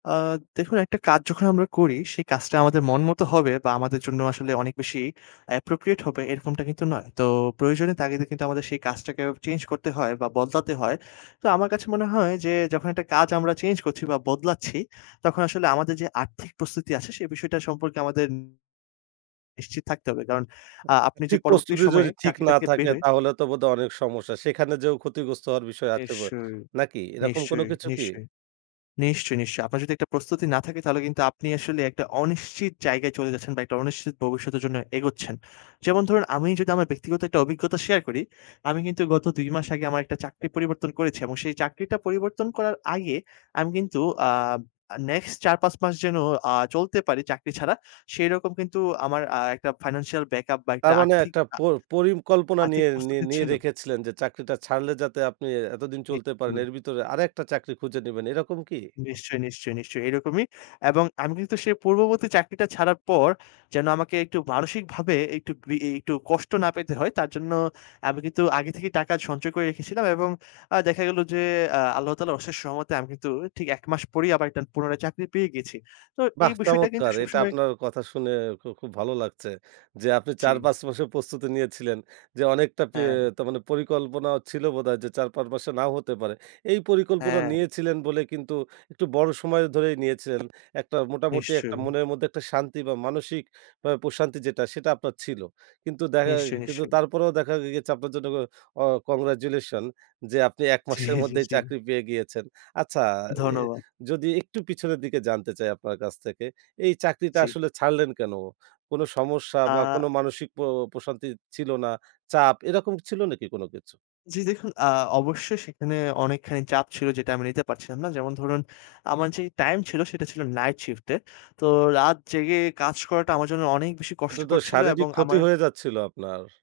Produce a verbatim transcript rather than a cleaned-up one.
আ দেখুন, একটা কাজ যখন আমরা করি, সেই কাজটা আমাদের মন মত হবে বা আমাদের জন্য আসলে অনেক বেশি appropriate হবে এরকমটা কিন্তু নয়। তো প্রয়োজনের তাগিদে কিন্তু আমাদের সেই কাজটাকে চেঞ্জ করতে হয় বা বদলাতে হয়। তো আমার কাছে মনে হয় যে যখন একটা কাজ আমরা চেঞ্জ করছি বা বদলাচ্ছি তখন আসলে আমাদের যে আর্থিক প্রস্তুতি আছে সে বিষয়টা সম্পর্কে আমাদের নিশ্চিত থাকতে হবে। কারণ আ আ আপনি যে ঠিক পরবর্তী প্রস্তুতি সময়ে যদি ঠিক চাকরিটা না থেকে থাকে বের হয়ে তাহলে তো বোধহয় অনেক সমস্যা। সেখানে যেয়েও ক্ষতিগ্রস্ত হওয়ার বিষয় আছে ব নিশ্চয়ই, নাকি? এরকম কোন নিশ্চয়ই, কিছু কি? নিশ্চয়ই, নিশ্চয়ই, নিশ্চয়ই। আপনার যদি একটা প্রস্তুতি না থাকে তাহলে কিন্তু আপনি আসলে একটা অনিশ্চিত জায়গায় চলে যাচ্ছেন বা একটা অনিশ্চিত ভবিষ্যতের জন্য এগোচ্ছেন। যেমন ধরুন, আমি যদি আমার ব্যক্তিগত একটা অভিজ্ঞতা শেয়ার করি, আমি কিন্তু গত দুই মাস আগে আমার একটা চাকরি পরিবর্তন করেছি। এবং সেই চাকরিটা পরিবর্তন করার আগে আমি কিন্তু আ আ নেক্সট চার পাঁচ মাস যেন আ চলতে পারি চাকরি ছাড়া সেরকম কিন্তু আমার আ একটা financial backup বা তার মানে আর্থিক একটা আ প পরিকল্পনা আর্থিক নিয়ে নিয়ে প্রস্তুতি নিয়ে ছিল। রেখেছিলেন যে চাকরিটা ছাড়লে যাতে আপনি এতদিন চলতে পারেন [unintelligible] এর বিতরে আরেকটা চাকরি খুঁজে নিবেন। এরকম কি? নিশ্চয়ই, নিশ্চয়ই, নিশ্চয়ই এরকমই। এবং আমি কিন্তু সেই পূর্ববর্তী চাকরিটা ছাড়ার পর যেন আমাকে একটু মানসিকভাবে একটু, গ্রি একটু কষ্ট না পেতে হয় তার জন্য আমি কিন্তু আগে থেকেই টাকা সঞ্চয় করে রেখেছিলাম। এবং আ দেখা গেল যে আ আল্লাহ তালার অশেষ রহমতে আমি কিন্তু ঠিক এক মাস পরেই আবার একটা পুরানায় চাকরি পেয়ে গেছি। তো এই বাহ বিষয়টা কিন্তু চমৎকার! এটা সবসময় আপনার কথা শুনে খু খুব ভালো লাগছে। যে আপনি জি। চার-পাঁচ মাসের প্রস্তুতি নিয়েছিলেন যে অনেকটাি হ্যাঁ। তা মানে পরিকল্পনা ছিল বোধহয় যে চার-পাঁচ মাসে নাও হতে পারে। এই পরিকল্পনা হ্যাঁ। নিয়েছিলেন বলে কিন্তু একটু বড় সময় ধরেই নিয়েছিলেন। একটা মোটামুটি একটা নিশ্চয়ই। মনের মধ্যে একটা শান্তি বা মানসিক অ্যা প্রশান্তি যেটা সেটা আপনার ছিল। কিন্তু দেখা নিশ্চয়ই, কিন্তু নিশ্চয়ই। তারপরেও দেখা গেছে আপনার জন্য আ কংগ্রাচুলেশন যে আপনি এক জি, মাসের জি, মধ্যেই জি। চাকরি পেয়ে গিয়েছেন। আচ্ছা অ্যা ধন্যবাদ। যদি একটু পিছনের দিকে জানতে চাই আপনার কাছ থেকে এই চাকরিটা জি। আসলে ছাড়লেন কেন? কোন সমস্যা বা কোন আ মানসিক প প্রশান্তি ছিল না, চাপ এরকম ছিল নাকি কোন কিছু? জি দেখুন, আ অবশ্যই সেখানে অনেকখানি চাপ ছিল যেটা আমি নিতে পারছিলাম না। যেমন ধরুন, আমার যে টাইম ছিল সেটা ছিল নাইট শিফট এ। তো রাত জেগে কাজ করাটা আমার জন্য অনেক বেশি এটা তো কষ্টকর ছিল শারীরিক এবং ক্ষতি আমারন হয়ে যাচ্ছিল আপনার।